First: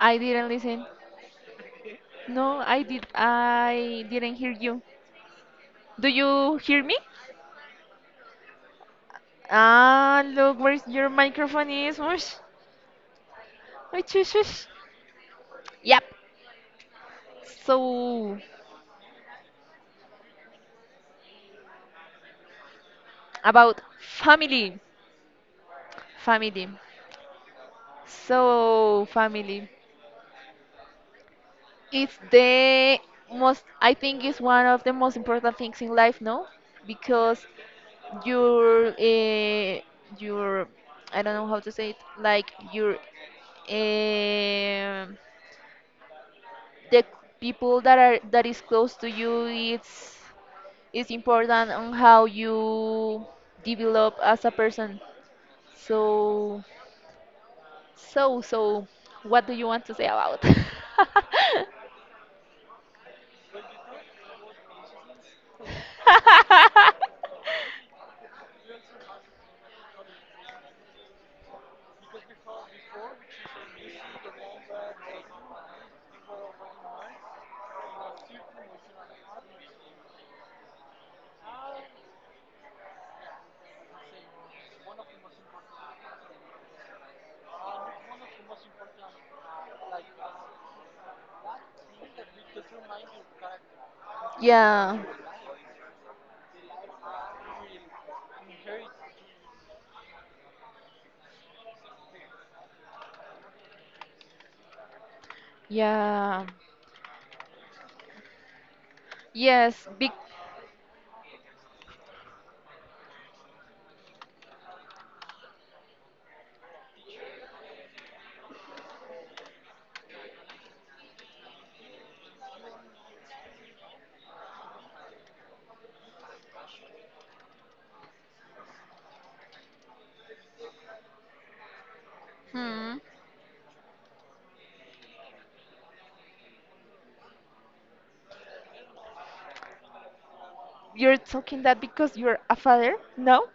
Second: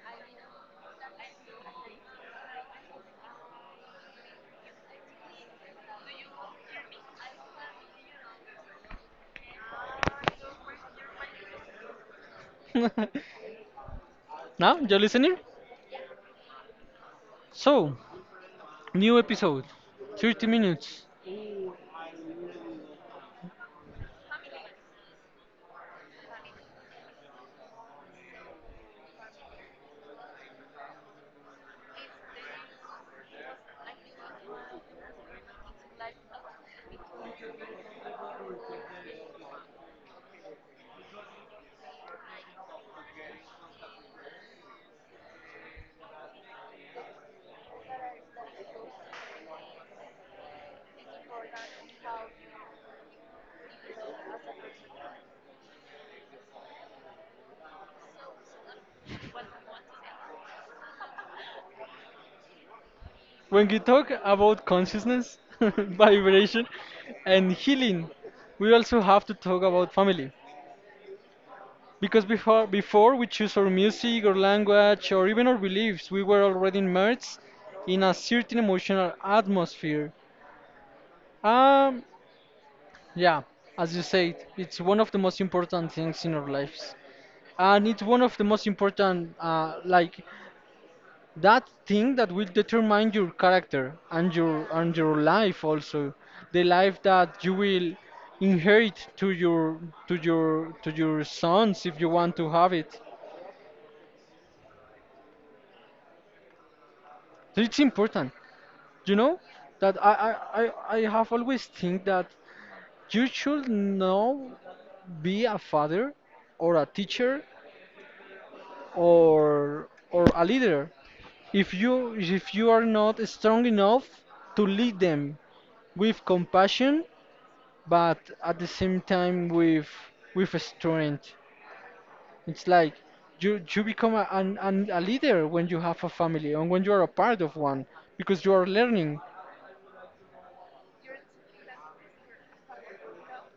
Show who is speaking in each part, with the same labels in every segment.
Speaker 1: I didn't listen. No, I did. I didn't hear you. Do you hear me? Ah, look where your microphone is. Whoosh. Whoosh, whoosh, whoosh.
Speaker 2: Now, you're listening?
Speaker 1: Yep.
Speaker 2: So,
Speaker 1: So
Speaker 2: new episode, 30 minutes.
Speaker 1: about family, family. So family. It's the most. I think it's one of the most important things in life. No, because your uh, your I don't know how to say it. Like your um the people that is close to you it's important on how you develop as a person so so what do you want to say about
Speaker 2: When we talk about consciousness, vibration, and healing, we also have to talk about family. Because before we choose our music, or language, or even our beliefs, we were already immersed in a certain emotional atmosphere. Um, yeah, as you said, it's one of the most important things in our lives, and it's one of the most important that thing that will determine your character and
Speaker 1: yeah
Speaker 2: your life. Also the life that you will inherit to your to your sons, if you want to have it.
Speaker 1: yeah
Speaker 2: So it's important, you know
Speaker 1: yes
Speaker 2: that
Speaker 1: big
Speaker 2: i i I have always think that you should know, be a father or a teacher or a leader. If you are not strong enough to lead them with compassion, but at the same time with strength. It's like
Speaker 1: hmm.
Speaker 2: you become a leader when you have a family and when you are a part of one, because you are learning.
Speaker 1: You're talking that because you're a father, no?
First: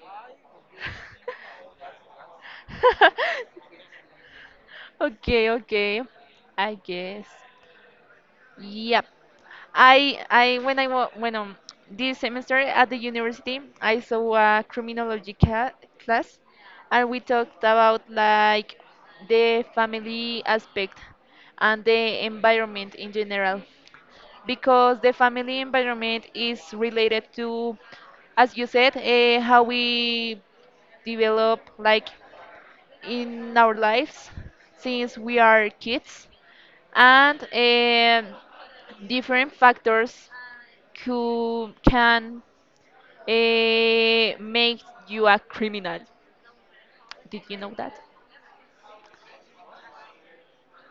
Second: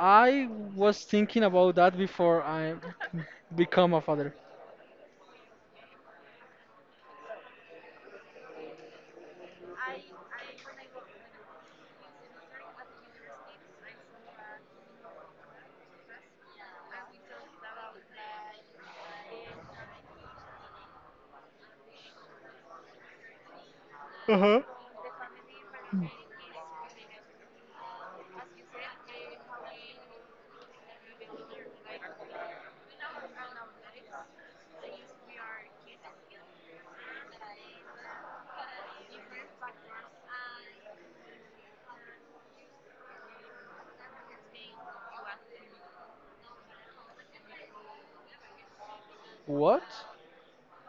Speaker 2: I was thinking about that before I become a father.
Speaker 1: Okay, okay, I guess. Yep. I when this semester at the university I saw a class, and we talked about like the family aspect and the environment in general
Speaker 2: Uh-huh.
Speaker 1: because the family environment is related to, as you said, how we develop like in our lives since we are kids and different factors who can, uh, make you a criminal. Did you know that?
Speaker 2: What?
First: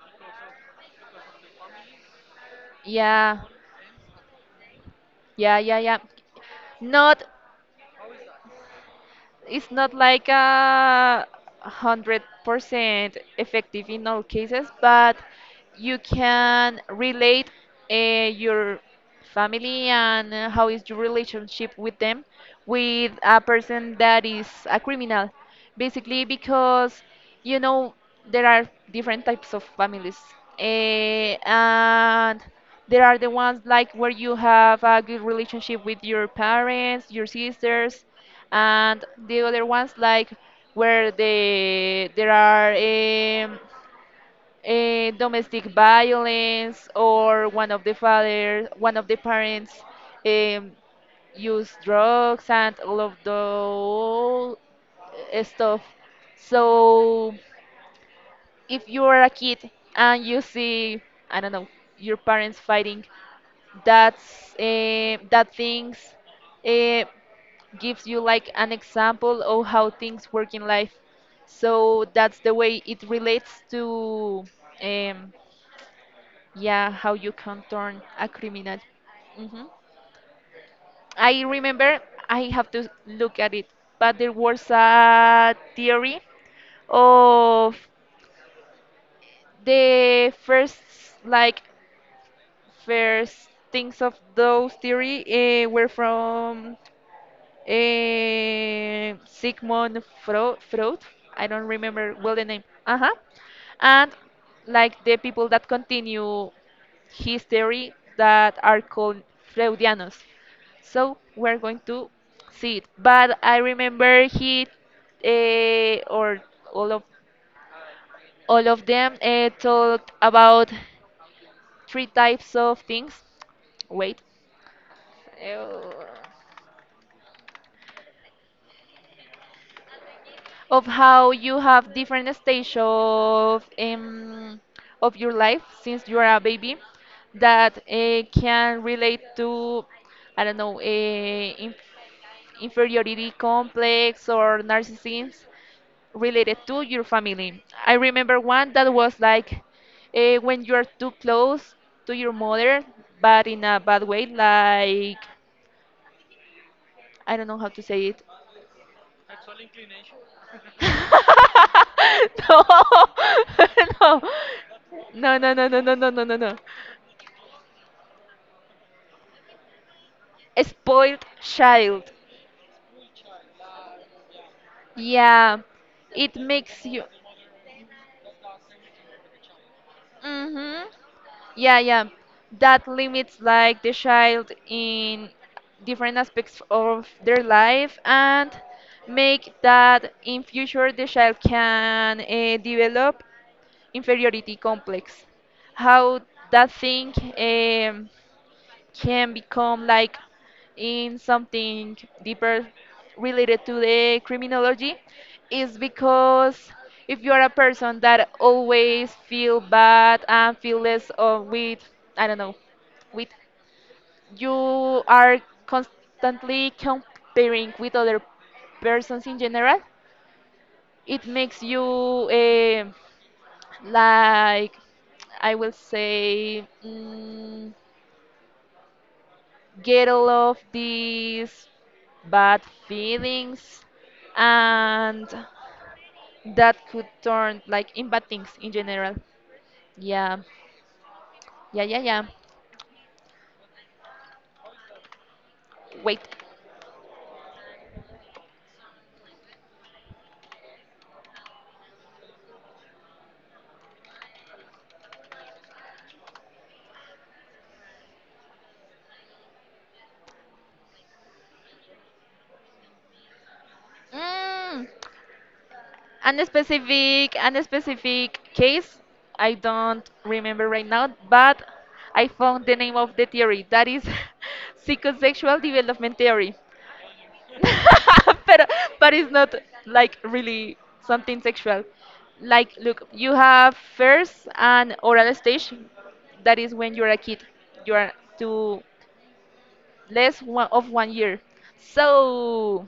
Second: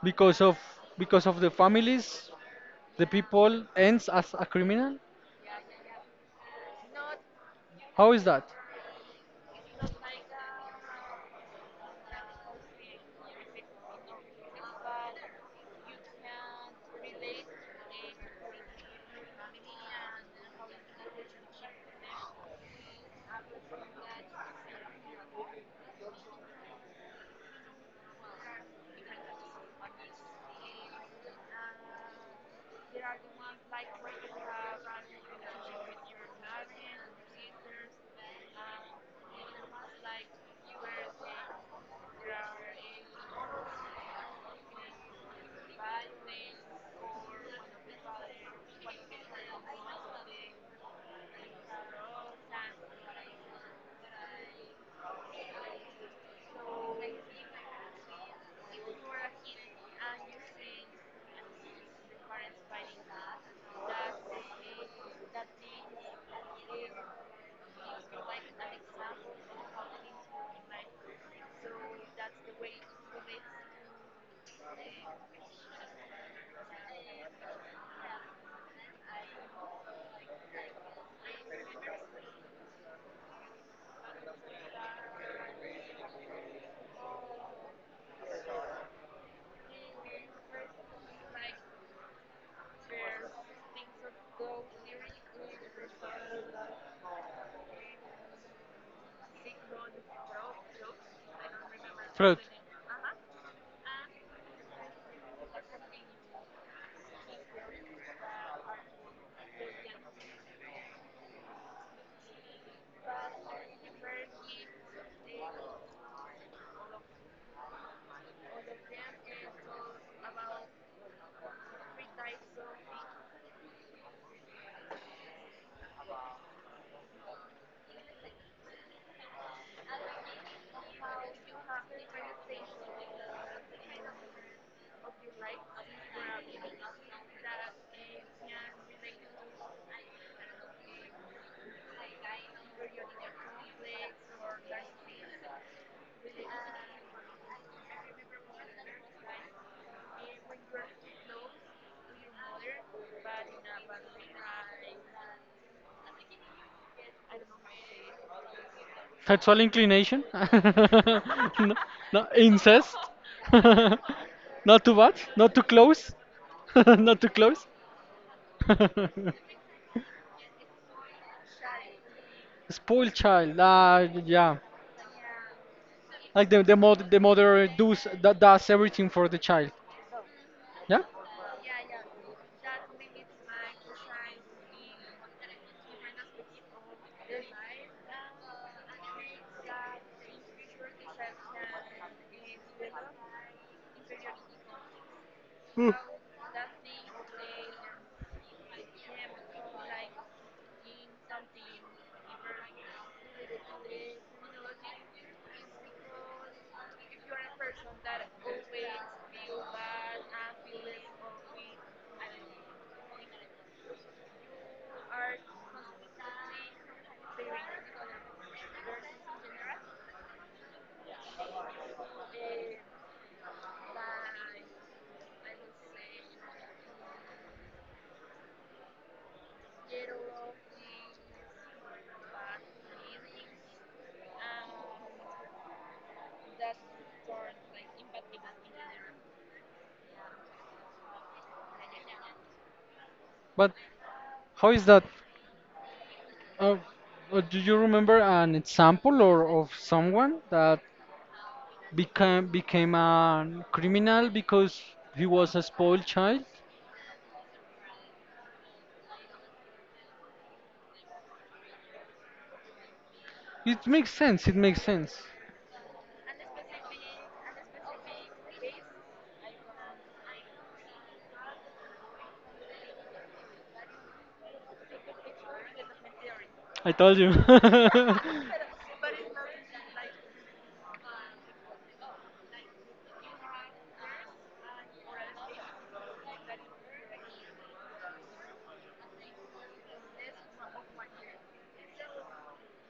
Speaker 2: Because of because of the families, the
Speaker 1: Yeah,
Speaker 2: people ends as a criminal?
Speaker 1: yeah, yeah, yeah. Not,
Speaker 2: How is that?
Speaker 1: it's not like 100% effective in all cases, but you can relate, your family and, how is your relationship with them with a person that is a criminal, basically because you know there are different types of families, and there are the ones like where you have a good relationship with your parents, your sisters, and the other ones like where there are, domestic violence or one of the parents, um, use drugs and all of the stuff. So if you are a kid and you see, I don't know, your parents fighting, that things, eh, gives you like an example of how things work in life. So that's the way it relates to, um, yeah, how you can turn a criminal. Hmm. I remember, I have to look at it, but there was a theory of the first, like, first things of those theory, were from, Sigmund Fro Freud. I don't remember well
Speaker 2: Fruit.
Speaker 1: the name. Uh huh. And like the people that continue his theory that are called Freudianos. So we're going to see it. But I remember he, or all of all of them, talked about three types of things. Wait. Uh, of how you have different stage of, of your life since you are a baby that, can relate to, I don't know, inferiority complex or narcissism related to your family. I remember one that was like, when you are too close to your mother, but in a bad way, like I don't know how to say it.
Speaker 2: Sexual inclination? No, no,
Speaker 1: No,
Speaker 2: incest? Not too much?
Speaker 1: no, no,
Speaker 2: Not too
Speaker 1: no, no, no, no, no,
Speaker 2: close?
Speaker 1: no, no, no.
Speaker 2: Not too close?
Speaker 1: A spoiled child.
Speaker 2: Spoiled child. Ah, yeah.
Speaker 1: Yeah, it
Speaker 2: Like the
Speaker 1: makes you.
Speaker 2: mother, the mother does that, does everything for the child.
Speaker 1: Mm-hmm.
Speaker 2: Yeah.
Speaker 1: Yeah, yeah. That limits like the child in different aspects of their life and make that in future the child can, develop inferiority complex.
Speaker 2: Mm.
Speaker 1: How that thing, can become like in something deeper related to the criminology is because if you are a person that always feel bad and feel less of with, I don't know, with you are constantly comparing with other persons in general, it makes you, like, I will say, mm, get all of these bad feelings and that could turn like in bad things in general. Yeah. Yeah, yeah, yeah.
Speaker 2: But how is that?
Speaker 1: Wait.
Speaker 2: Uh, do you remember an example or of someone that became a criminal because he was a spoiled child? It makes sense. It makes
Speaker 1: Mm.
Speaker 2: sense.
Speaker 1: And a specific case I don't remember right now, but I found the name of the theory, that is psychosexual development theory.
Speaker 2: I told you.
Speaker 1: but but it's not like really something sexual. Like, look, you have first an oral stage, that is when you're a kid, you are to less one of 1 year. So,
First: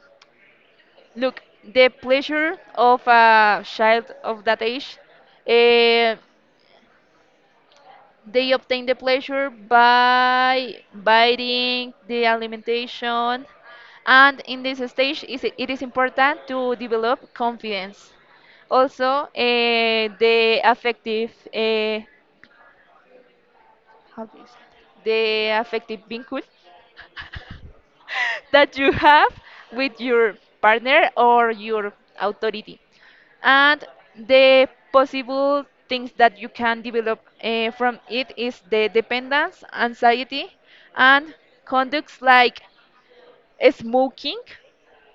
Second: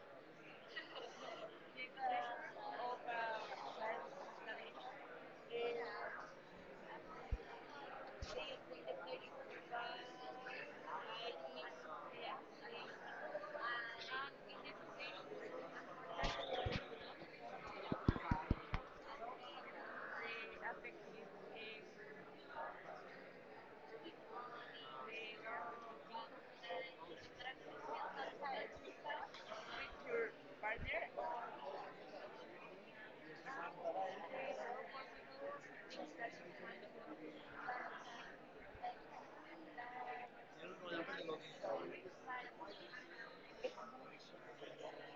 Speaker 1: look, the pleasure of a child of that age. uh, They obtain the pleasure by biting, the alimentation, and in this stage is it is important to develop confidence. Also, the affective, how do you say that? The affective vincul that you have with your partner or your authority. And the possible things that you can develop, from it is the dependence, anxiety, and conducts like smoking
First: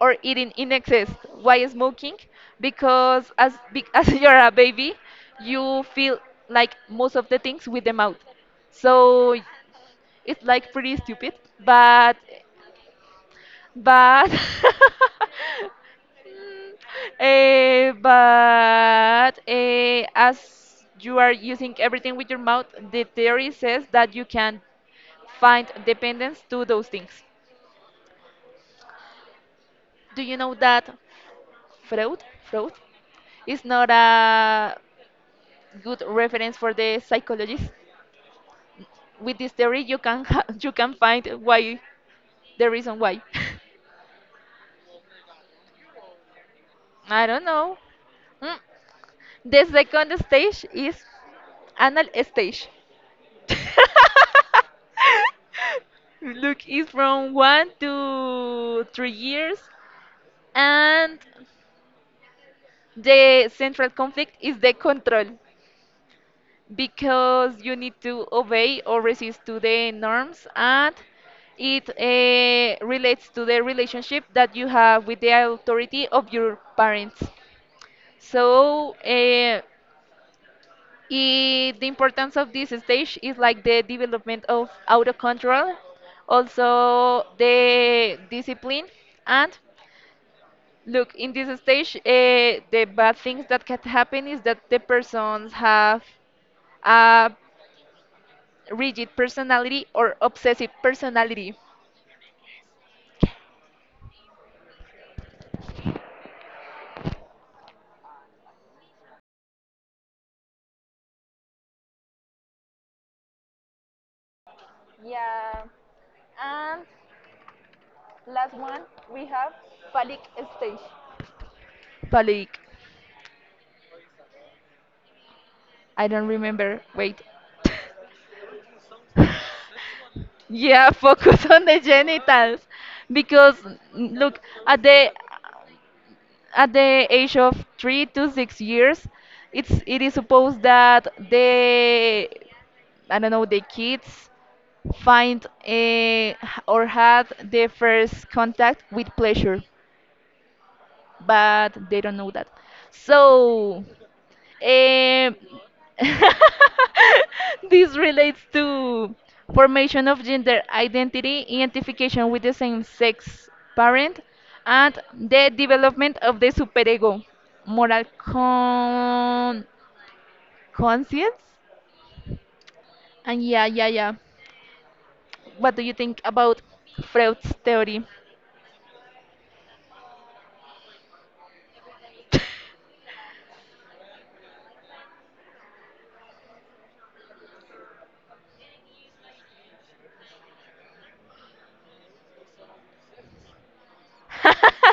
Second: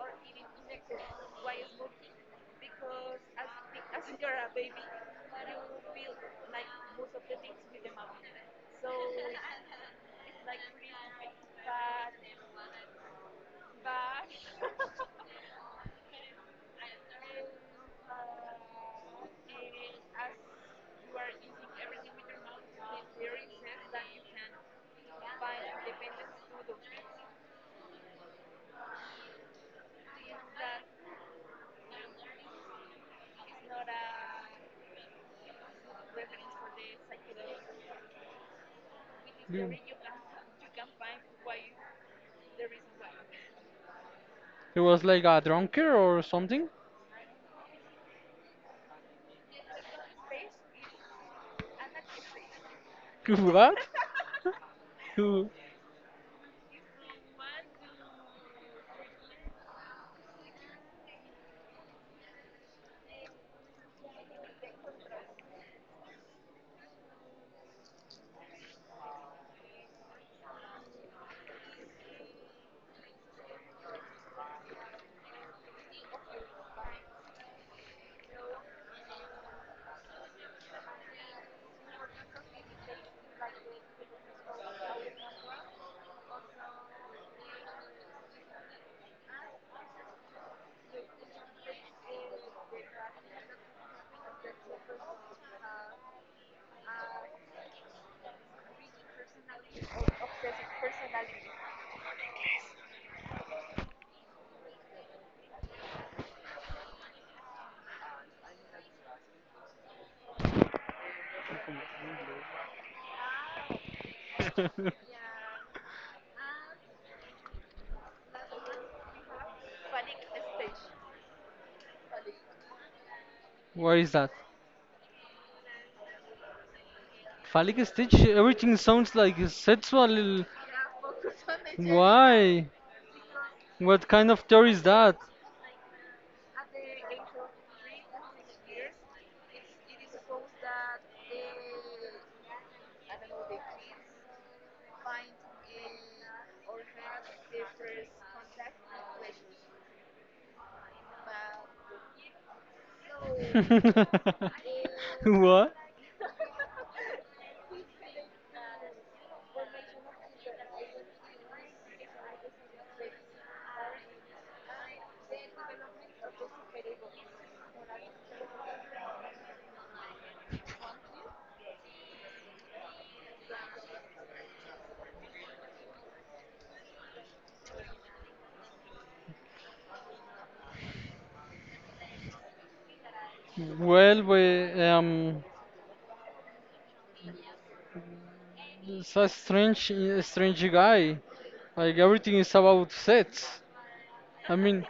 Speaker 1: or eating in excess. Why smoking? Because as big as you're a baby, you feel like most of the things with the mouth. So it's like pretty stupid, but but as you are using everything with your mouth, the theory says that you can find dependence to those things. Do you know that Freud, Freud is not a good reference for the psychologist? With this
Speaker 2: He
Speaker 1: theory, you can ha you can find why the reason why.
Speaker 2: he was like a drunker or something?
Speaker 1: I don't know. Mm. The second stage is anal stage.
Speaker 2: What? Who-
Speaker 1: Look, it's from 1 to 3 years, and the central conflict is the control because you need to obey or resist to the norms, and it, relates to the relationship that you have with the authority of your parents. So, the importance of this stage is like the development of auto control, also the discipline, and look, in this stage, the bad things that can happen is that the persons have a rigid personality or obsessive personality. Yeah. And last one, we have phallic stage. Palik,
Speaker 2: What is that?
Speaker 1: I don't remember. Wait.
Speaker 2: Phallic stitch? Everything sounds like sexual.
Speaker 1: Yeah, focus on the genitals
Speaker 2: Why?
Speaker 1: because
Speaker 2: What
Speaker 1: mm,
Speaker 2: kind
Speaker 1: look
Speaker 2: of theory
Speaker 1: at
Speaker 2: is that?
Speaker 1: the age of 3 to 6 years, it is supposed that the, I don't know, the kids find, eh, h- or had their first contact with pleasure, but they don't know that. So, um,
Speaker 2: What?
Speaker 1: this relates to formation of gender identity, identification with the same sex parent, and the development of the superego, moral con- conscience. And yeah, yeah, yeah. What do you think about Freud's theory?
Speaker 2: Well, we it's a strange guy. Like everything is about sets. I mean,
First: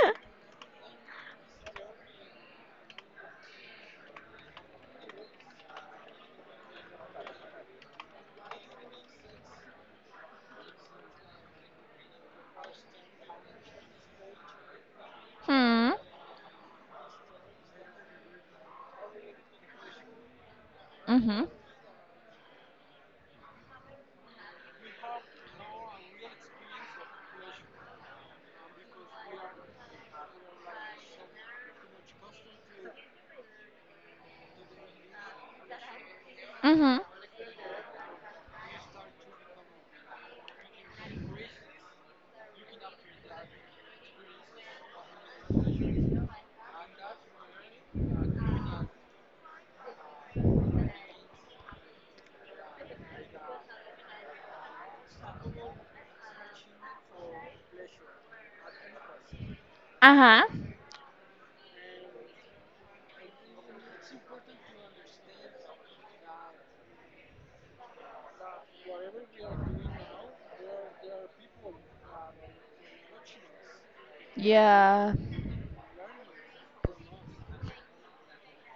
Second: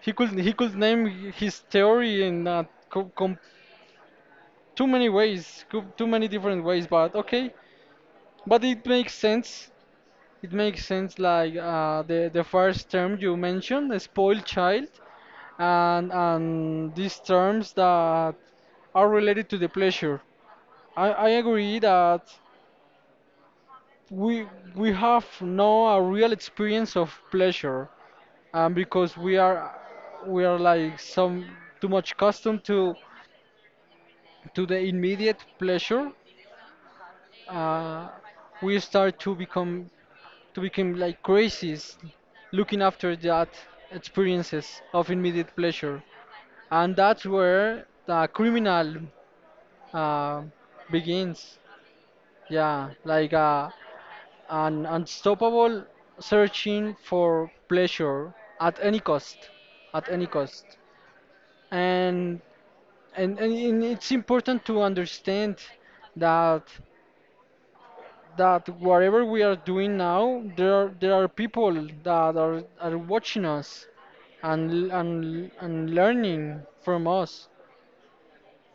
Speaker 2: he could name his theory in too many ways, too many different ways. But okay, but it makes sense. It makes sense. Like the first term you mentioned, the spoiled child,
Speaker 1: Hmm.
Speaker 2: and these terms that are related to the pleasure. I
Speaker 1: Mm-hmm.
Speaker 2: agree that we we have no a real experience of pleasure, because we are like some too much accustomed to the immediate pleasure.
Speaker 1: Mm-hmm.
Speaker 2: uh, we start to become like crazies looking after that experiences of immediate pleasure, and that's where the criminal uh, begins. Yeah, like an unstoppable searching for pleasure at any cost, at any
Speaker 1: Uh-huh.
Speaker 2: cost. And it's important to understand that that whatever we are doing now, there are people that are watching us and
Speaker 1: Yeah.
Speaker 2: learning from us.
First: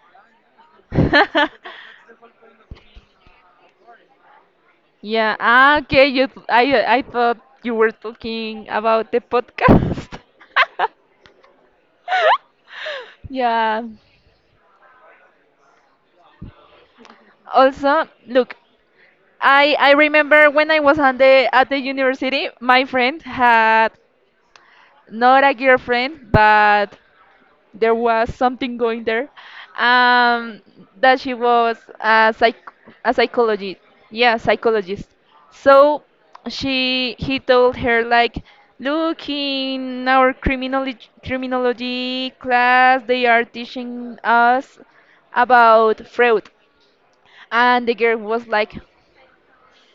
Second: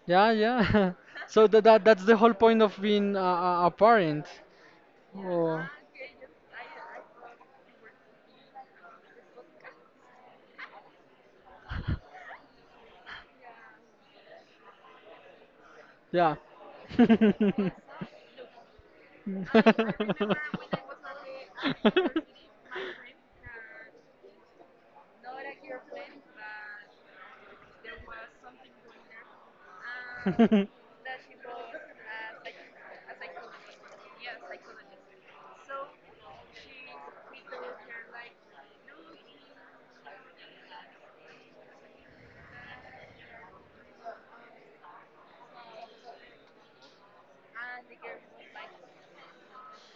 Speaker 2: Yeah, yeah. So that's the whole point of being a parent.
Speaker 1: Yeah.
Speaker 2: Oh.
Speaker 1: Ah, okay. I thought you were talking about the podcast. Yeah.
Speaker 2: Yeah.
Speaker 1: Also, look, I remember when I was on the at the university, my friend had not a girlfriend, but there was something going there, um that she was a psychologist, yeah, psychologist. So she he told her like, look, in our criminology class they are teaching us about Freud. And the girl was like,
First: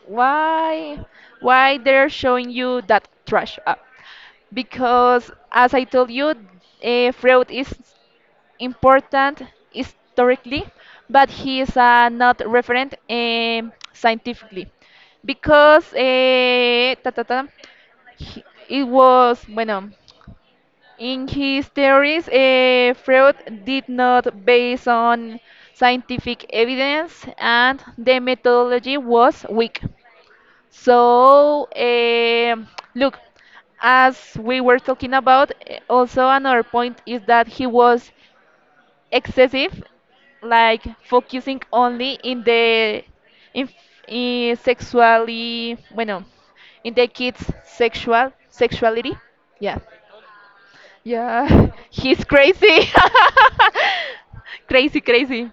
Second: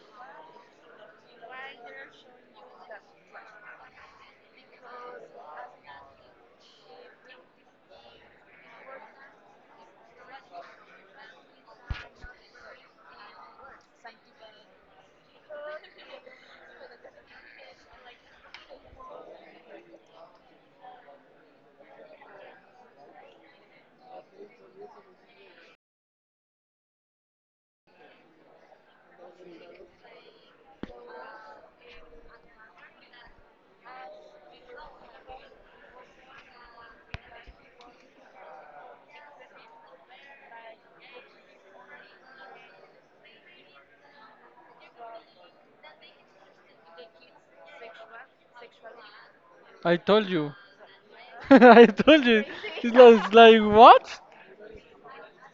Speaker 1: why why they're showing you that trash up? Because as I told you, Freud is important historically, but he is, not referent, scientifically, because it was bueno. In his theories, Freud did not base on scientific evidence, and the methodology was weak. So, look, as we were talking about, also another point is that he was excessive, like focusing only in the, in, in sexually, bueno, in the kids' sexuality. Yeah,
Speaker 2: I told you.
Speaker 1: yeah,
Speaker 2: I
Speaker 1: he's
Speaker 2: told you.
Speaker 1: crazy,
Speaker 2: It's like what?
Speaker 1: crazy, crazy.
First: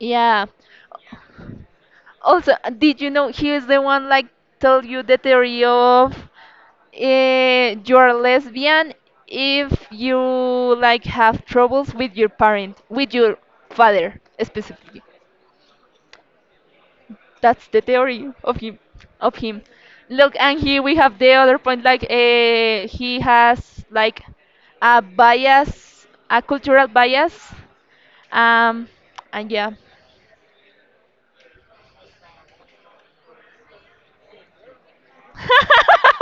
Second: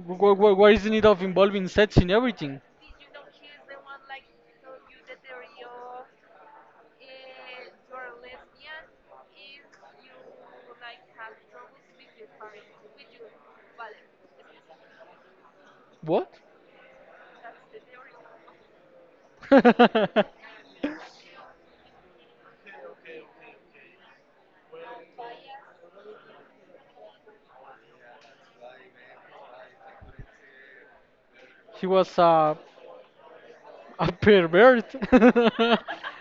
Speaker 2: What is the need of involving sex in
Speaker 1: Also,
Speaker 2: everything?
Speaker 1: did you know he is the one like tell you the theory of, you're lesbian if you like have troubles with your father specifically.
Speaker 2: What?
Speaker 1: That's the theory of him. Of him. Look, and here we have the other point. Like, he has like a bias, a cultural bias. Um, and yeah,
Speaker 2: He was a pervert.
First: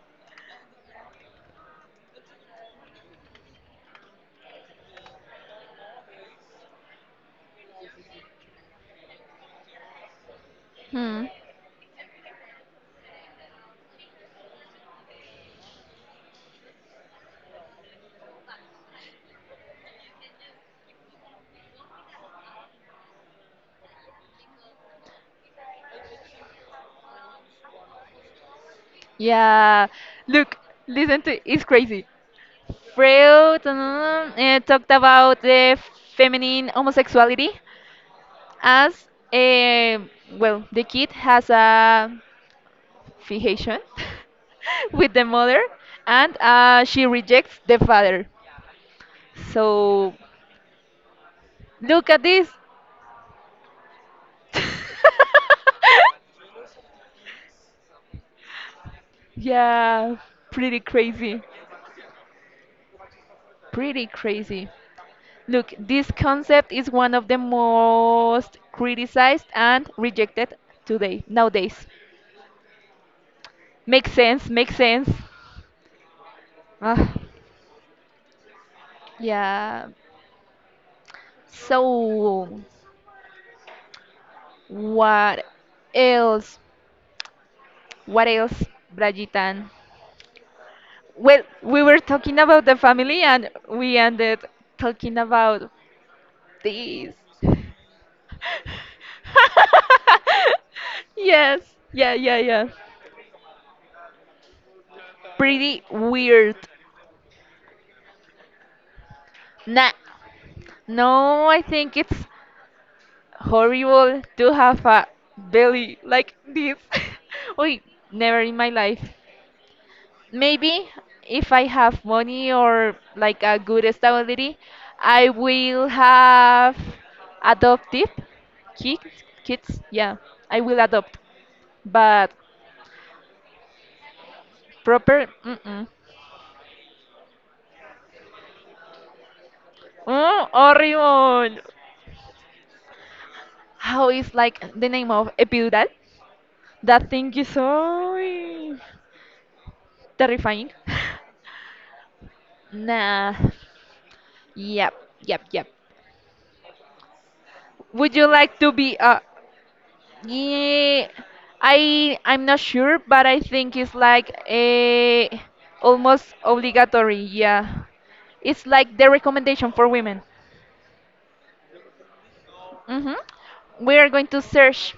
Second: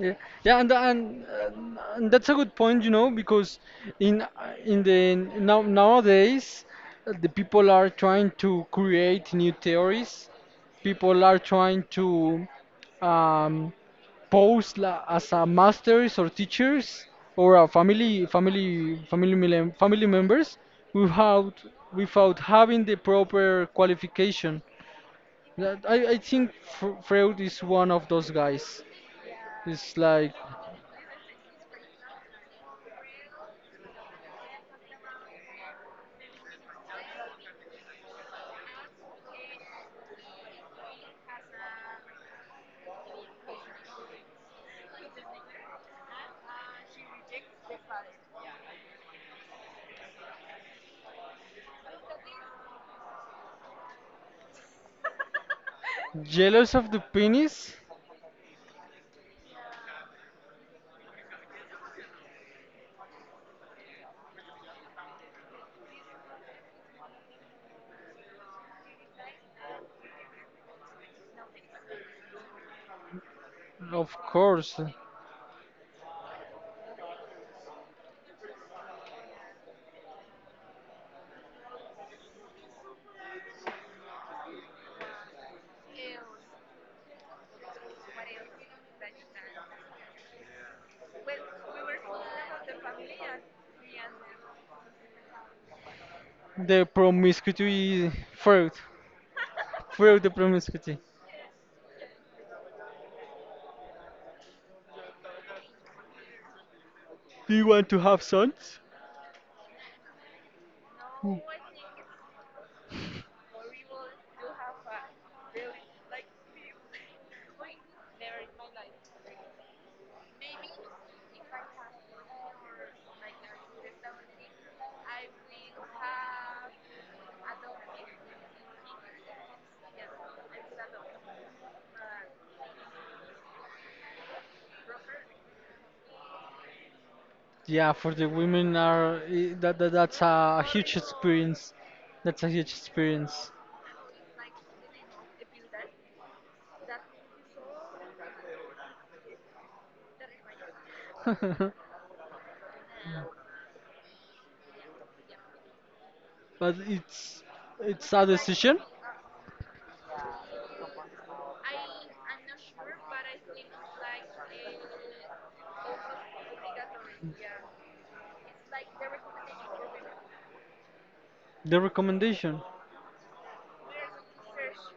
Speaker 2: Yeah, yeah, and and, uh, and that's a good point, you know, because in in the nowadays the people are trying to create new theories. People
Speaker 1: hmm,
Speaker 2: are trying to um, pose la, as a masters or teachers or a family members without without having the proper qualification. That- I think Freud is one of those guys.
Speaker 1: yeah.
Speaker 2: It's like.
Speaker 1: Look, listen to, it's crazy. Freud, talked about the feminine homosexuality as a, well, the kid has a fication with the mother and, she rejects the father. So look at this.
Speaker 2: Jealous of the penis?
Speaker 1: Yeah, pretty crazy. Pretty crazy. Look, this concept is one of the most criticized and rejected today, nowadays. Makes
Speaker 2: Of
Speaker 1: sense, makes
Speaker 2: course.
Speaker 1: sense. Ah, yeah. So, what else? What else, Brayitan? Well, we were talking about the family and we ended talking about
Speaker 2: The
Speaker 1: this.
Speaker 2: promiscuity fruit. Fruit the promiscuity.
Speaker 1: Yes, yeah, yeah, yeah. Pretty weird.
Speaker 2: Do you want to have sons?
Speaker 1: Nah, no, I think it's horrible to have a belly like this. Wait, never in my life. Maybe if I have money or like a good stability, I will have adoptive kids. Kids, yeah, I will adopt. But proper, mm-mm.
Speaker 2: Yeah, for the women are that's
Speaker 1: Oh,
Speaker 2: a huge
Speaker 1: horrible!
Speaker 2: experience. That's a huge experience.
Speaker 1: How is like the name of epidural? That thing is so terrifying. Nah. Yep, yep, yep.
Speaker 2: But it's
Speaker 1: Would you
Speaker 2: a
Speaker 1: like to
Speaker 2: decision,
Speaker 1: be a, yeah, I'm not sure, but I think it's like a almost obligatory. Yeah, it's like the recommendation for women.
Speaker 2: the recommendation.
Speaker 1: Hmm. We are going to search.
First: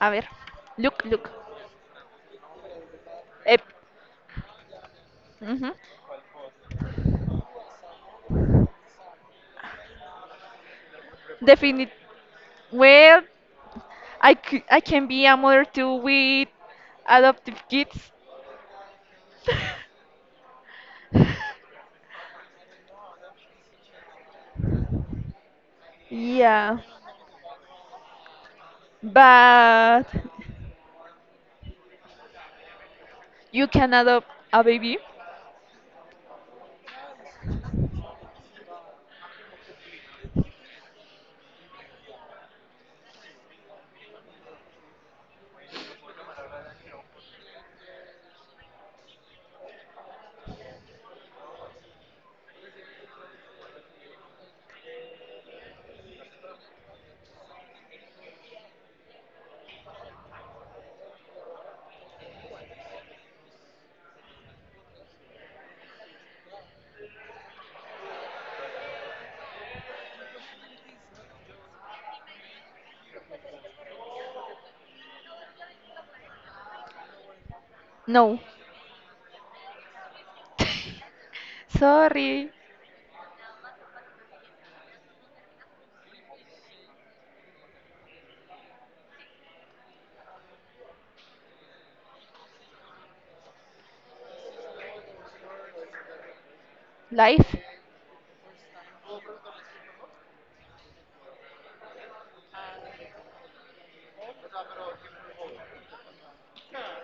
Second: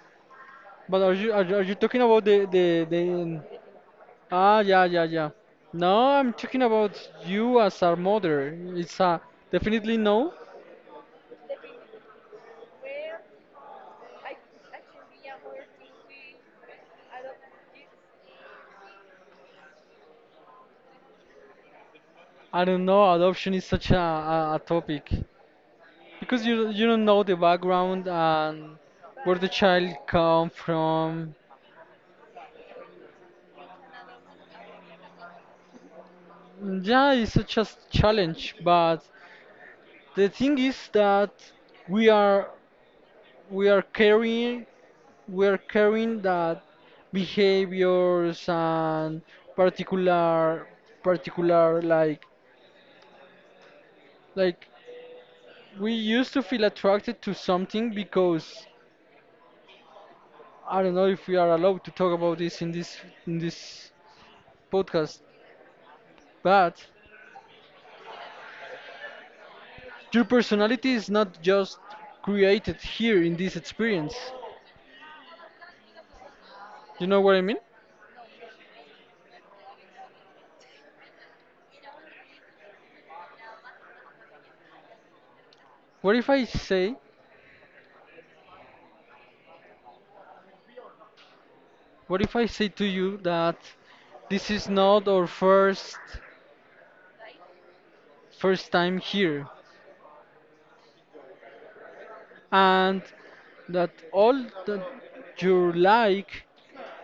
Speaker 1: A ver,
Speaker 2: But
Speaker 1: look,
Speaker 2: are
Speaker 1: look.
Speaker 2: you are you talking about the the
Speaker 1: Ep.
Speaker 2: Ah, yeah, yeah, yeah.
Speaker 1: Hmm.
Speaker 2: No, I'm talking about you as our mother. It's a definitely no.
Speaker 1: Definite. Well, I can be a mother too with adoptive kids.
Speaker 2: I don't know. Adoption is such a topic because you
Speaker 1: Yeah,
Speaker 2: you don't know the background and where the child
Speaker 1: but
Speaker 2: come from.
Speaker 1: you can adopt a baby.
Speaker 2: Yeah, it's such a challenge. But the thing is that we are we are carrying we are carrying that behaviors and particular particular like like we used to feel attracted to something because I don't know if we are allowed to talk about this in this in this podcast, but your personality is not just created here in this experience. You know what I mean?
Speaker 1: No, sorry,
Speaker 2: What if I say what if I say to you that this is not our first
Speaker 1: life.
Speaker 2: first time here, and that all that you like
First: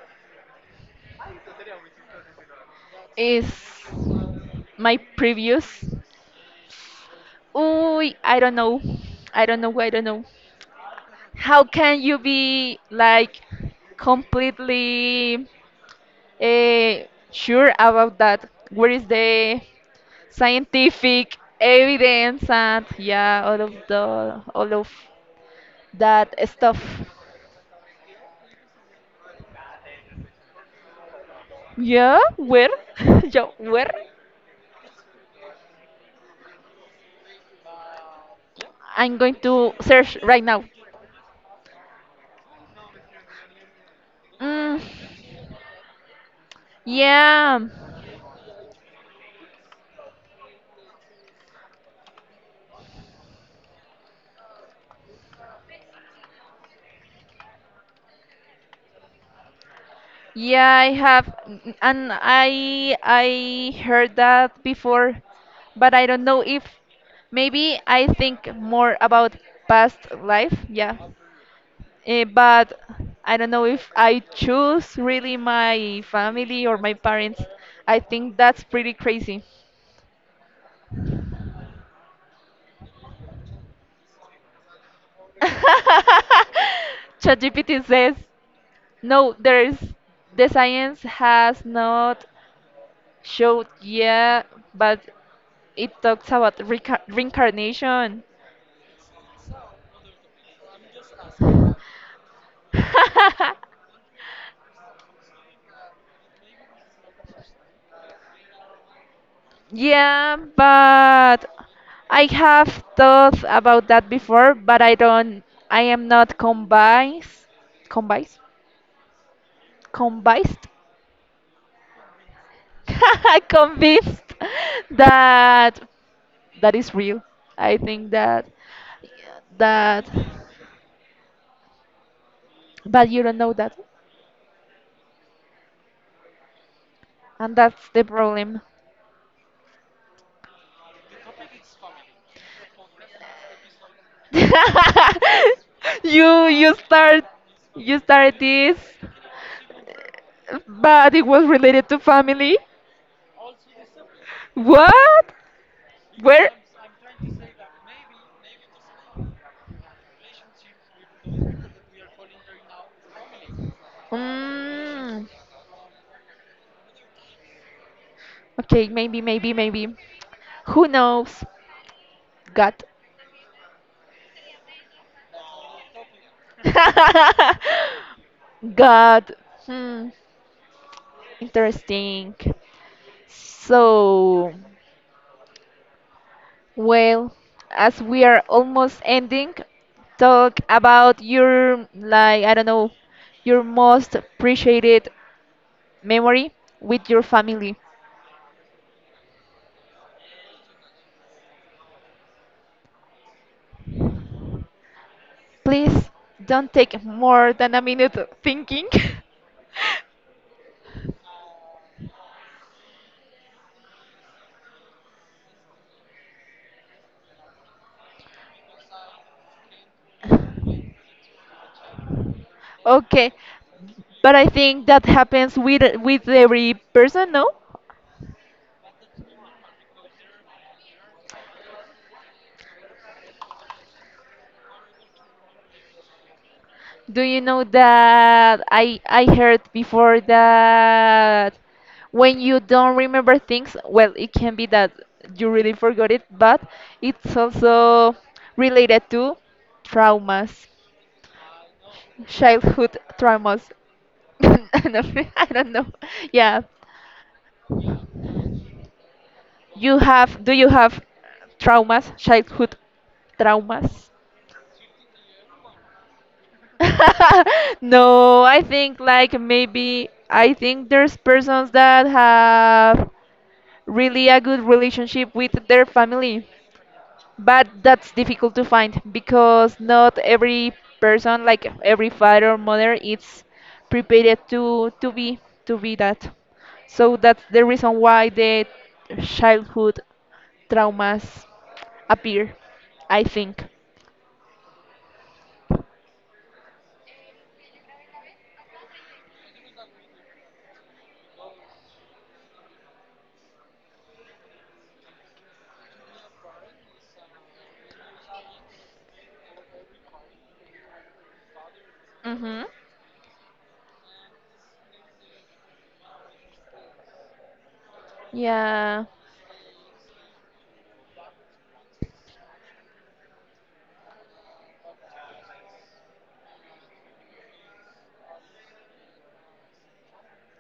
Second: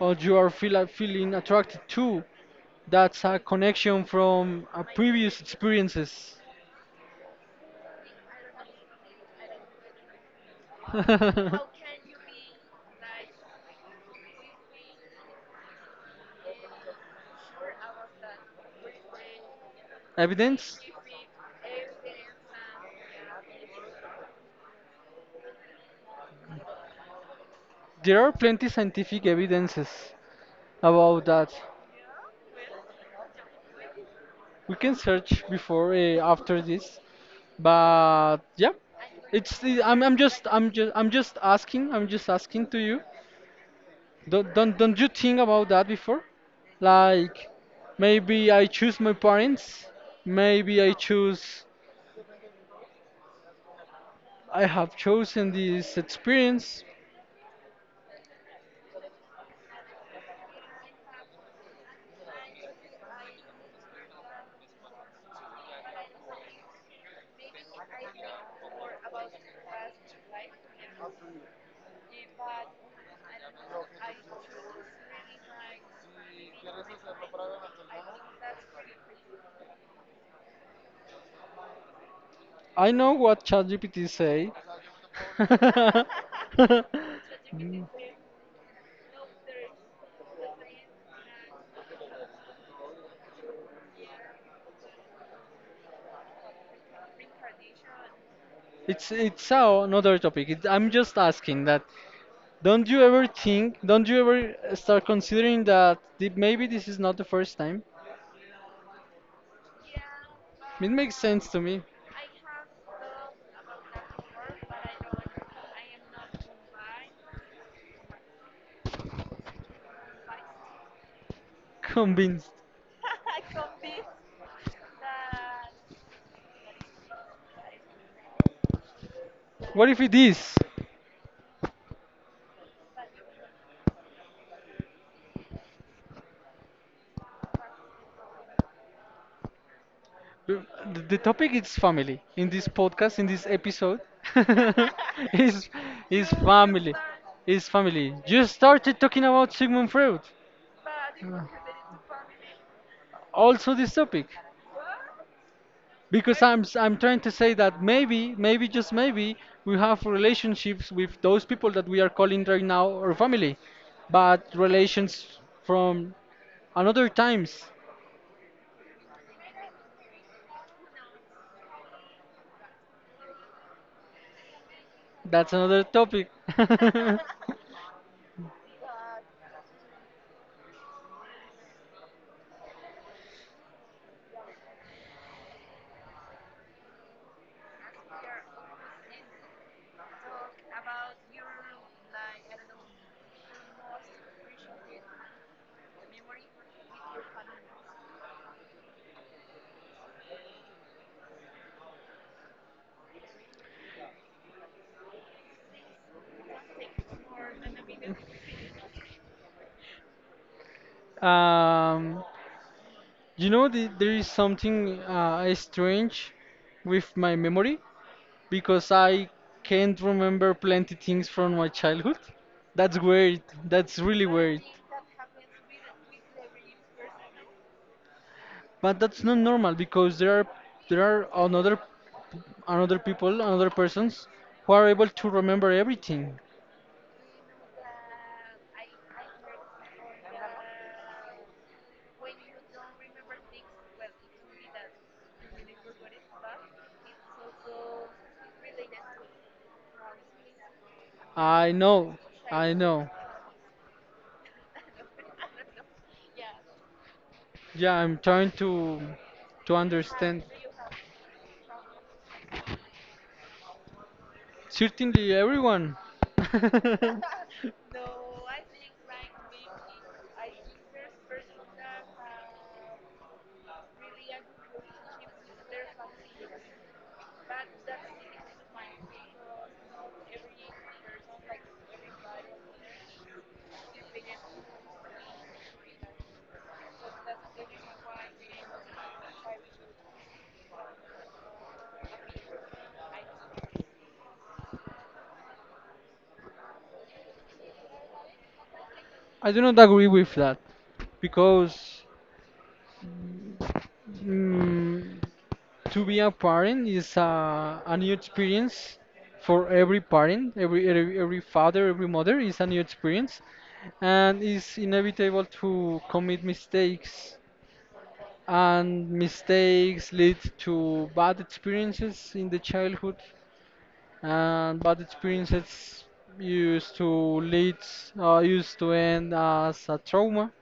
Speaker 2: or you are feeling attracted to, that's a
Speaker 1: Is
Speaker 2: connection from a
Speaker 1: my
Speaker 2: previous
Speaker 1: previous.
Speaker 2: experiences.
Speaker 1: Ooh, I don't know. I don't know. I don't know. How can you be like completely, uh, sure about that? Where is the
Speaker 2: Evidence?
Speaker 1: scientific evidence and yeah, all of the all of that stuff?
Speaker 2: There are plenty scientific evidences about that.
Speaker 1: Yeah, where? Yeah, where?
Speaker 2: We can search before after this, but yeah,
Speaker 1: I'm going
Speaker 2: it's
Speaker 1: to
Speaker 2: the-
Speaker 1: search right now.
Speaker 2: I'm just asking, I'm just asking to you.
Speaker 1: Mm,
Speaker 2: Don't you think about that before? Like
Speaker 1: yeah.
Speaker 2: maybe I choose my parents, maybe I choose, I have chosen this experience.
Speaker 1: Yeah, I have, and I heard that before, but I don't know if maybe I think more about past life. Yeah, but I don't know if I choose really my family or my parents. I think that's pretty crazy.
Speaker 2: I know what ChatGPT say.
Speaker 1: ChatGPT says no. There's the science has not showed yet, but it talks about reca reincarnation.
Speaker 2: It's a- another topic. It, I'm just asking that. Don't you ever think? Don't you ever start considering that the, maybe this is not the first time?
Speaker 1: Yeah,
Speaker 2: It makes sense
Speaker 1: but
Speaker 2: to me.
Speaker 1: I have thought about that before, but I am not convinced, convinced,
Speaker 2: Convinced.
Speaker 1: convinced that is real. I think
Speaker 2: What if
Speaker 1: that,
Speaker 2: it is?
Speaker 1: but you don't know that, and that's the problem.
Speaker 2: The the topic is family. In this podcast, in this episode, is is
Speaker 1: You you
Speaker 2: family.
Speaker 1: start you
Speaker 2: Family.
Speaker 1: start
Speaker 2: You
Speaker 1: this.
Speaker 2: started talking about Sigmund Freud.
Speaker 1: But it was related to family.
Speaker 2: Also this topic.
Speaker 1: What?
Speaker 2: Because
Speaker 1: Where?
Speaker 2: I'm trying to say that maybe, maybe just maybe we have relationships with those people that we are calling right now our family. But
Speaker 1: Mm,
Speaker 2: relations from another times.
Speaker 1: okay, maybe, maybe, maybe. Who knows? God.
Speaker 2: That's another topic.
Speaker 1: God. Hmm. Interesting. So. Well, as we are almost ending, talk about your, like, I don't know, your most appreciated memory with your family. Please don't take more than a minute thinking.
Speaker 2: um You know, there is something strange with my memory because I can't remember plenty things from my childhood. That's
Speaker 1: Okay,
Speaker 2: weird. That's really
Speaker 1: but I
Speaker 2: weird.
Speaker 1: think that happens with every person, no?
Speaker 2: But that's not normal because there are another another people, another persons who are able to remember everything.
Speaker 1: Do you know that I heard before that when you don't remember things, well, it can be that you really forgot it, but it's also related to traumas,
Speaker 2: I know. I
Speaker 1: childhood
Speaker 2: know.
Speaker 1: traumas. I don't I don't know. Yeah.
Speaker 2: Yeah, I'm trying to understand.
Speaker 1: Do you have traumas, childhood traumas?
Speaker 2: Certainly, everyone.
Speaker 1: No, I think like maybe I think there's persons that have really a good relationship with their family, but that's difficult to find because not every person, like every father or mother, is prepared to be that. So that's the reason why the childhood traumas appear, I think.
Speaker 2: I do not agree with that because Mm, to be a parent is a new experience for every parent, every, every father, every mother is a
Speaker 1: Mhm.
Speaker 2: new experience, and it's inevitable to commit mistakes,
Speaker 1: Yeah,
Speaker 2: and mistakes lead to bad experiences in the childhood, and bad experiences used to lead used to end as a trauma.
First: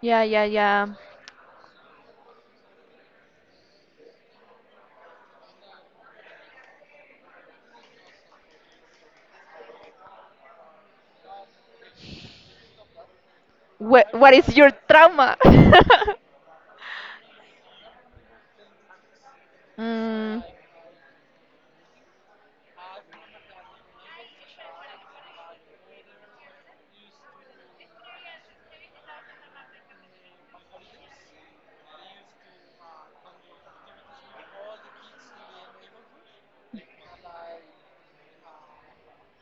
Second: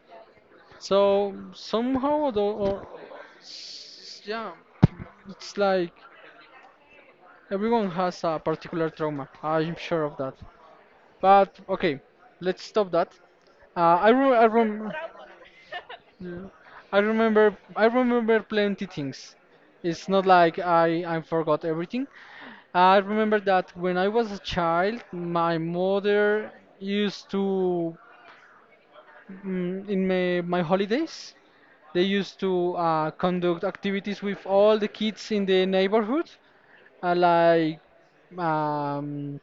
Speaker 1: yeah, yeah, yeah.
Speaker 2: So somehow though, or yeah, it's like everyone has a particular trauma. I'm sure of that. But okay, let's stop that.
Speaker 1: what
Speaker 2: I
Speaker 1: what
Speaker 2: re I
Speaker 1: is your
Speaker 2: rem
Speaker 1: trauma?
Speaker 2: Yeah. I remember plenty things. It's not
Speaker 1: Mm.
Speaker 2: like I forgot everything. I remember that when I was a child, my mother used to in my, my holidays, they used to conduct activities with all the kids in the neighborhood, uh, like um,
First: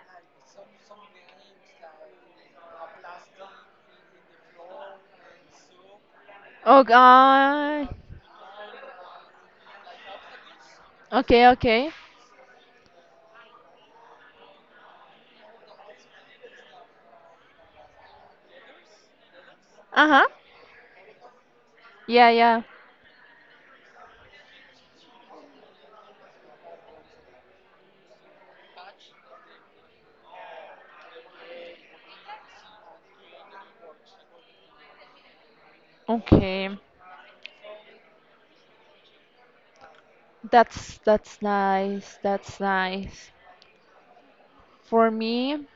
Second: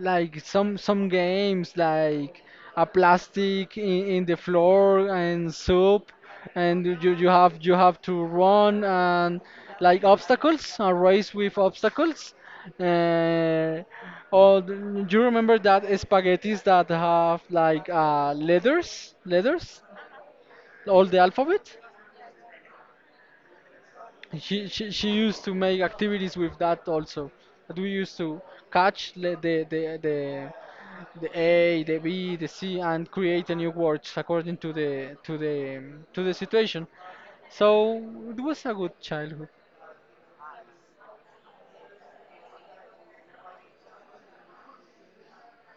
Speaker 2: like some games like a plastic in the floor and soup,
Speaker 1: Oh
Speaker 2: and you have you
Speaker 1: god.
Speaker 2: have to run and like obstacles, a race
Speaker 1: Okay,
Speaker 2: with
Speaker 1: okay.
Speaker 2: obstacles. uh, or do you remember that spaghettis that have like letters, letters
Speaker 1: Uh-huh.
Speaker 2: all the alphabet?
Speaker 1: Yeah, yeah.
Speaker 2: She used to make activities with that also. That we used to catch the A, the B, the C, and create a new words according to the to the
Speaker 1: Okay.
Speaker 2: situation. So it was a good childhood.
Speaker 1: That's nice. That's nice. For me,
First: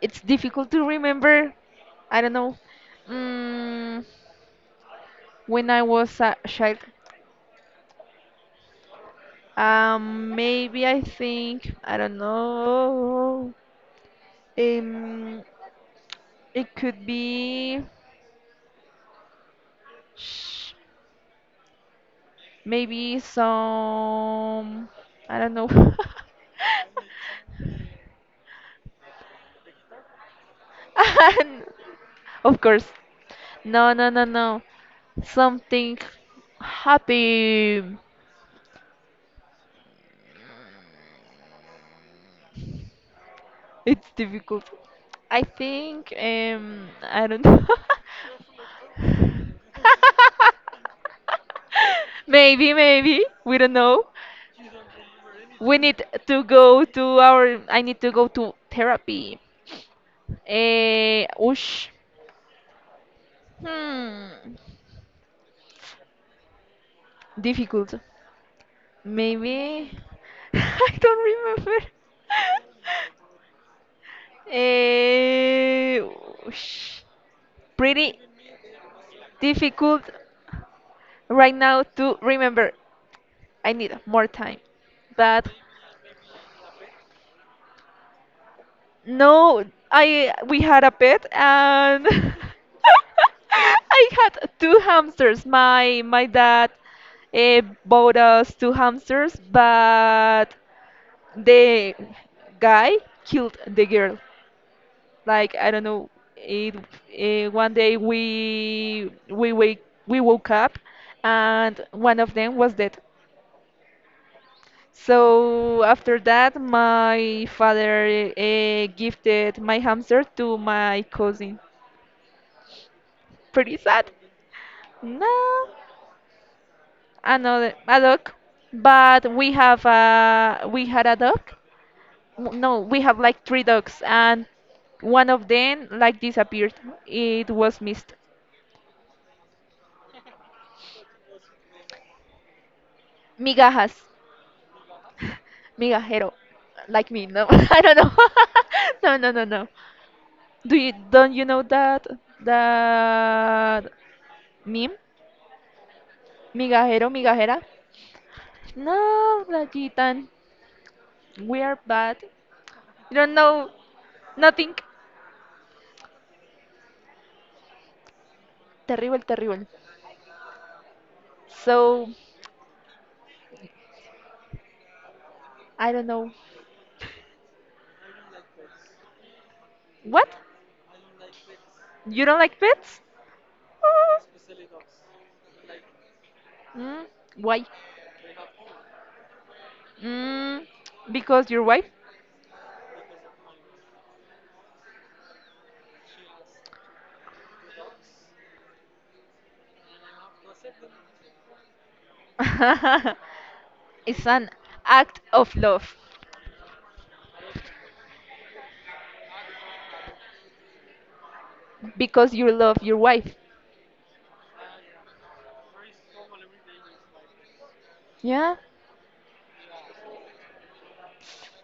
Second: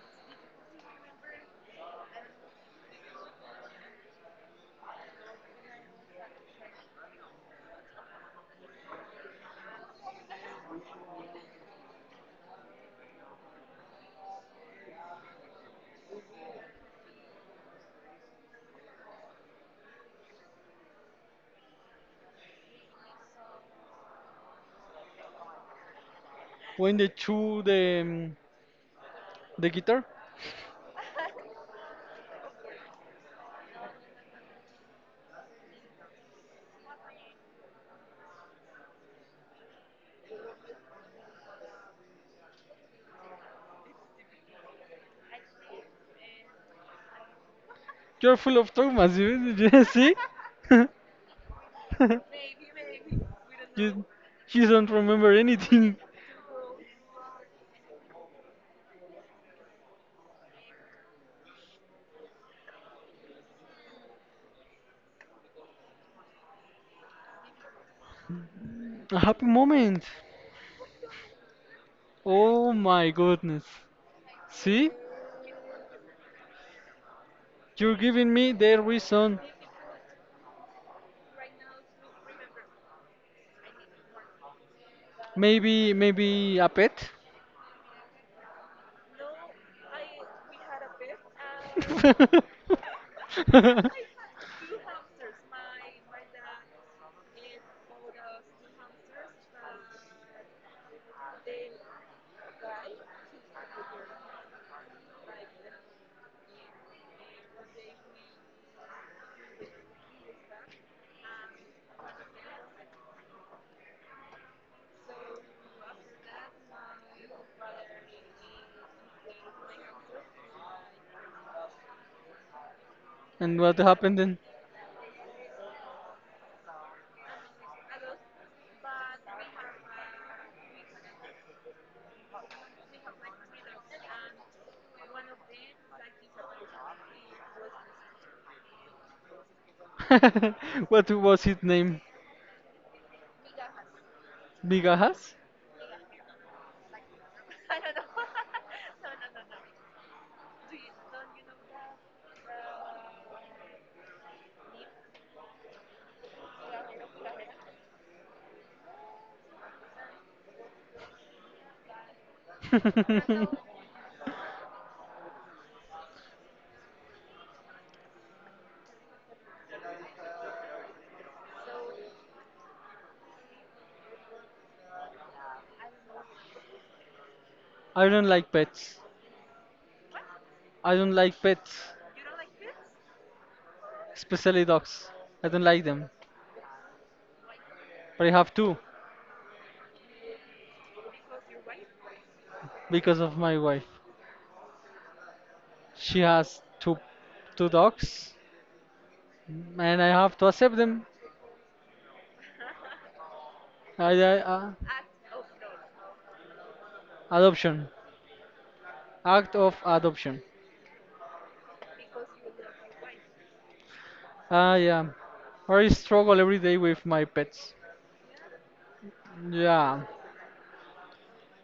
Speaker 1: it's difficult to remember. I don't know. Mm, when I was a child, maybe I don't know. Um, it could be sh- maybe some. I don't know.
Speaker 2: When they threw the guitar,
Speaker 1: And— Of course. No, no, no, no. Something happy. It's difficult. I think I don't know.
Speaker 2: you're full of traumas. You see,
Speaker 1: Maybe we don't
Speaker 2: you,
Speaker 1: know.
Speaker 2: you don't remember
Speaker 1: We
Speaker 2: anything.
Speaker 1: need to go to our. I need to go to therapy. Eh, oosh. Hmm. Difficult.
Speaker 2: A happy
Speaker 1: Maybe
Speaker 2: moment.
Speaker 1: I don't remember.
Speaker 2: Oh my goodness. See?
Speaker 1: Eh, oosh.
Speaker 2: You're
Speaker 1: Pretty
Speaker 2: giving me the reason.
Speaker 1: difficult right now to remember. I need more time. But
Speaker 2: Maybe, maybe a pet.
Speaker 1: no, I we had a pet, and I had two hamsters. My dad bought us two hamsters, but the guy killed the girl. Like I don't know. It one day we woke up and one of them was dead. So after that, my father gifted my hamster to my cousin.
Speaker 2: And what
Speaker 1: Pretty sad.
Speaker 2: happened then?
Speaker 1: No, another a dog, but we had a dog. W- No, we have like three dogs, and one of them like disappeared. It was missed.
Speaker 2: What was his name?
Speaker 1: Migajas,
Speaker 2: Bigahas?
Speaker 1: migajero, like me. No, I don't know. No, no, no, no. Do you Don't you know that that meme? Migajero, migajera. No, Rayitan. We are bad. You don't know nothing. Terrible, terrible. So, I don't know.
Speaker 2: I don't like pets.
Speaker 1: What?
Speaker 2: I don't like pets,
Speaker 1: You don't like pets?
Speaker 2: especially dogs. I don't like them.
Speaker 1: Mm, why?
Speaker 2: But I have two,
Speaker 1: Mm, because your wife?
Speaker 2: because of my wife. She has two dogs, and I have to accept them. I,
Speaker 1: It's
Speaker 2: I,
Speaker 1: an
Speaker 2: uh,
Speaker 1: act of love.
Speaker 2: adoption, act of adoption.
Speaker 1: Because you love your wife.
Speaker 2: Ah, yeah. Or I struggle every day with my pets.
Speaker 1: Yeah?
Speaker 2: Yeah,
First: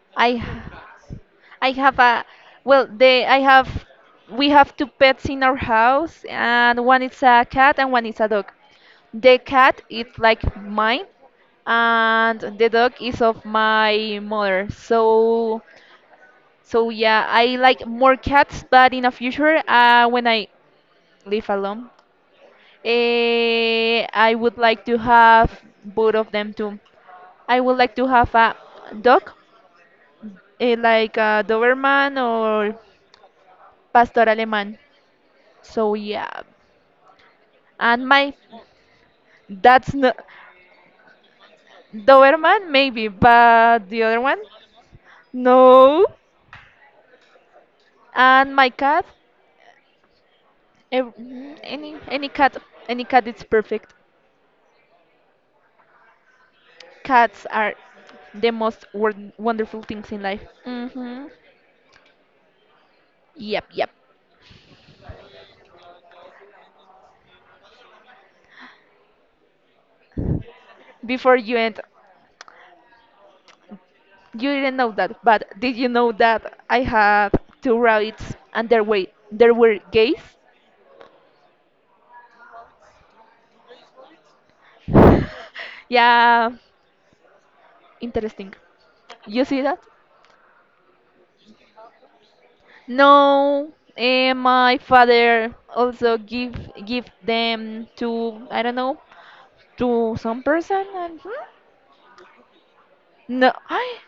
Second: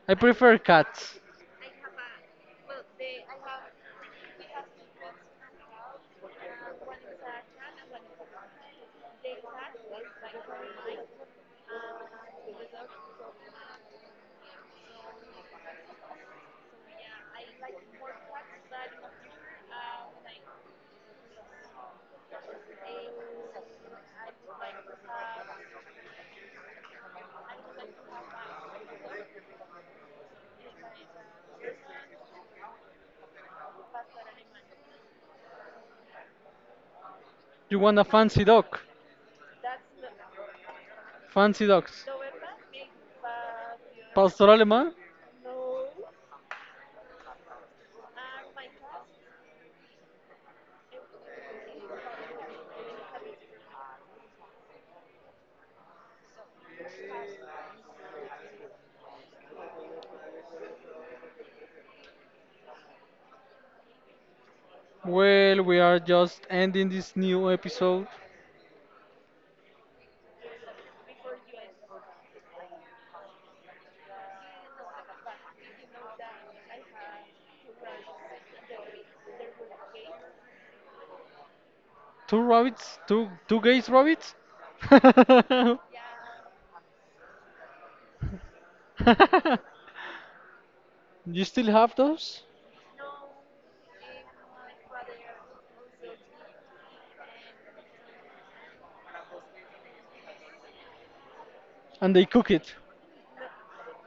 Speaker 2: I
Speaker 1: I.
Speaker 2: prefer cats.
Speaker 1: I have a— well they I have we have two pets in our house, and one is a cat and one is a dog. The cat is like mine, and the dog is of my mother. So, so yeah, I like more cats, but in the future, when I live alone, eh, I would like to have both of them too. I would like to have a dog, eh, like a Doberman or Pastor Alemán. So yeah,
Speaker 2: You want a
Speaker 1: and my
Speaker 2: fancy dog?
Speaker 1: that's not
Speaker 2: Fancy dogs.
Speaker 1: Doberman maybe, but the other one,
Speaker 2: Pastor Alemán?
Speaker 1: no. And my cat, mhm, any cat is perfect. Cats are the most wonderful things in life. Hmm. Yep, yep.
Speaker 2: Well, we are just ending this new episode.
Speaker 1: Before you end, you didn't know that, but did you know that I had two rabbits and there were gays?
Speaker 2: Two rabbits? Two two gays rabbits?
Speaker 1: Yeah, interesting. You see that?
Speaker 2: You still have those?
Speaker 1: No, eh, my father also give them to I don't know, to some person and. Hmm?
Speaker 2: And they cook it.
Speaker 1: No,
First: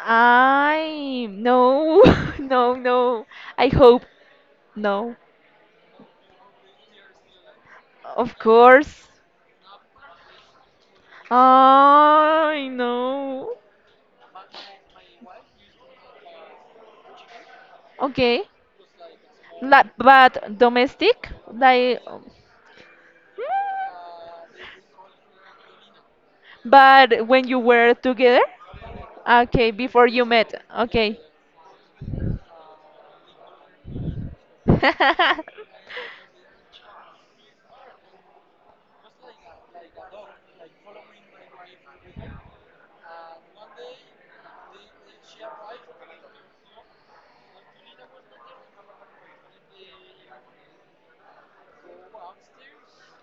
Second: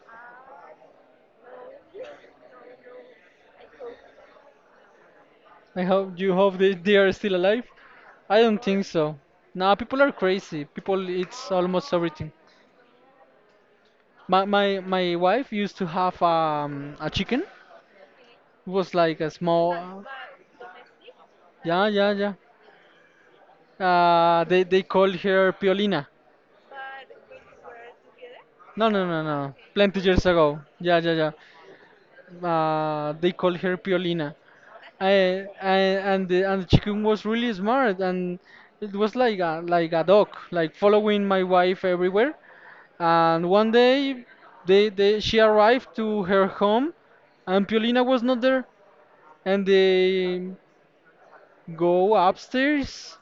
Speaker 1: I, no, no, no. I hope no.
Speaker 2: I hope you hope they are still alive.
Speaker 1: Of
Speaker 2: I don't think
Speaker 1: course.
Speaker 2: so. Nah, people are crazy. People eat almost everything.
Speaker 1: I know.
Speaker 2: My my wife used to have a chicken.
Speaker 1: Okay.
Speaker 2: It was like a
Speaker 1: La,
Speaker 2: small.
Speaker 1: but domestic,
Speaker 2: Yeah,
Speaker 1: like,
Speaker 2: yeah,
Speaker 1: mm,
Speaker 2: yeah. They called her Piolina.
Speaker 1: but when you were together,
Speaker 2: No, no, no, no.
Speaker 1: okay,
Speaker 2: Plenty
Speaker 1: before you
Speaker 2: years
Speaker 1: met,
Speaker 2: ago. Yeah,
Speaker 1: okay.
Speaker 2: yeah, yeah. They called her Piolina. I and the chicken was really smart, and it was like a dog, like following my wife everywhere. And one day they she arrived to her home, and Piolina was not there, and they go upstairs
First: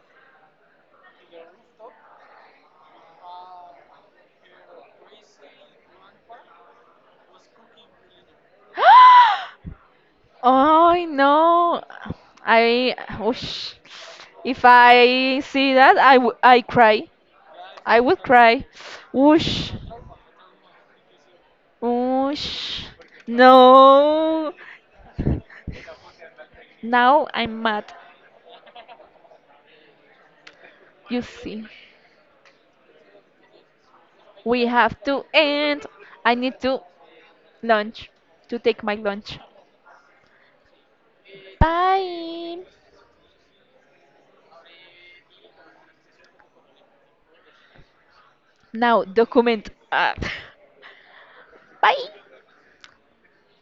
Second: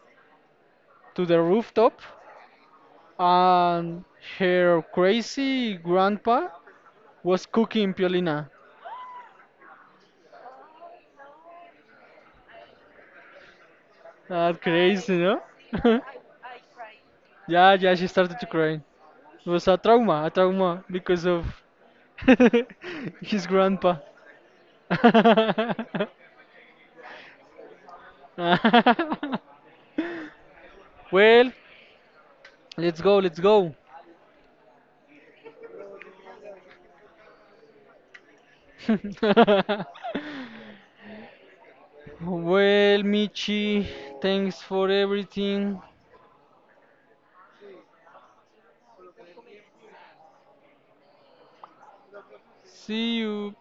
Speaker 2: to the rooftop, and her crazy grandpa was cooking Piolina.
Speaker 1: Oh no, I— oh, sh-
Speaker 2: That
Speaker 1: if
Speaker 2: crazy,
Speaker 1: I
Speaker 2: no?
Speaker 1: see that I I cry.
Speaker 2: Yeah, yeah,
Speaker 1: I
Speaker 2: she
Speaker 1: would
Speaker 2: started to
Speaker 1: cry.
Speaker 2: cry. It was
Speaker 1: Whoosh,
Speaker 2: a trauma, a trauma because of
Speaker 1: whoosh.
Speaker 2: his grandpa.
Speaker 1: No. Now I'm mad. You
Speaker 2: Well,
Speaker 1: see,
Speaker 2: let's go, let's go.
Speaker 1: we have to end. I need to lunch to take my lunch. Bye.
Speaker 2: Well, Michi, thanks for everything.
Speaker 1: Now document. Ah. Bye.
Speaker 2: See you.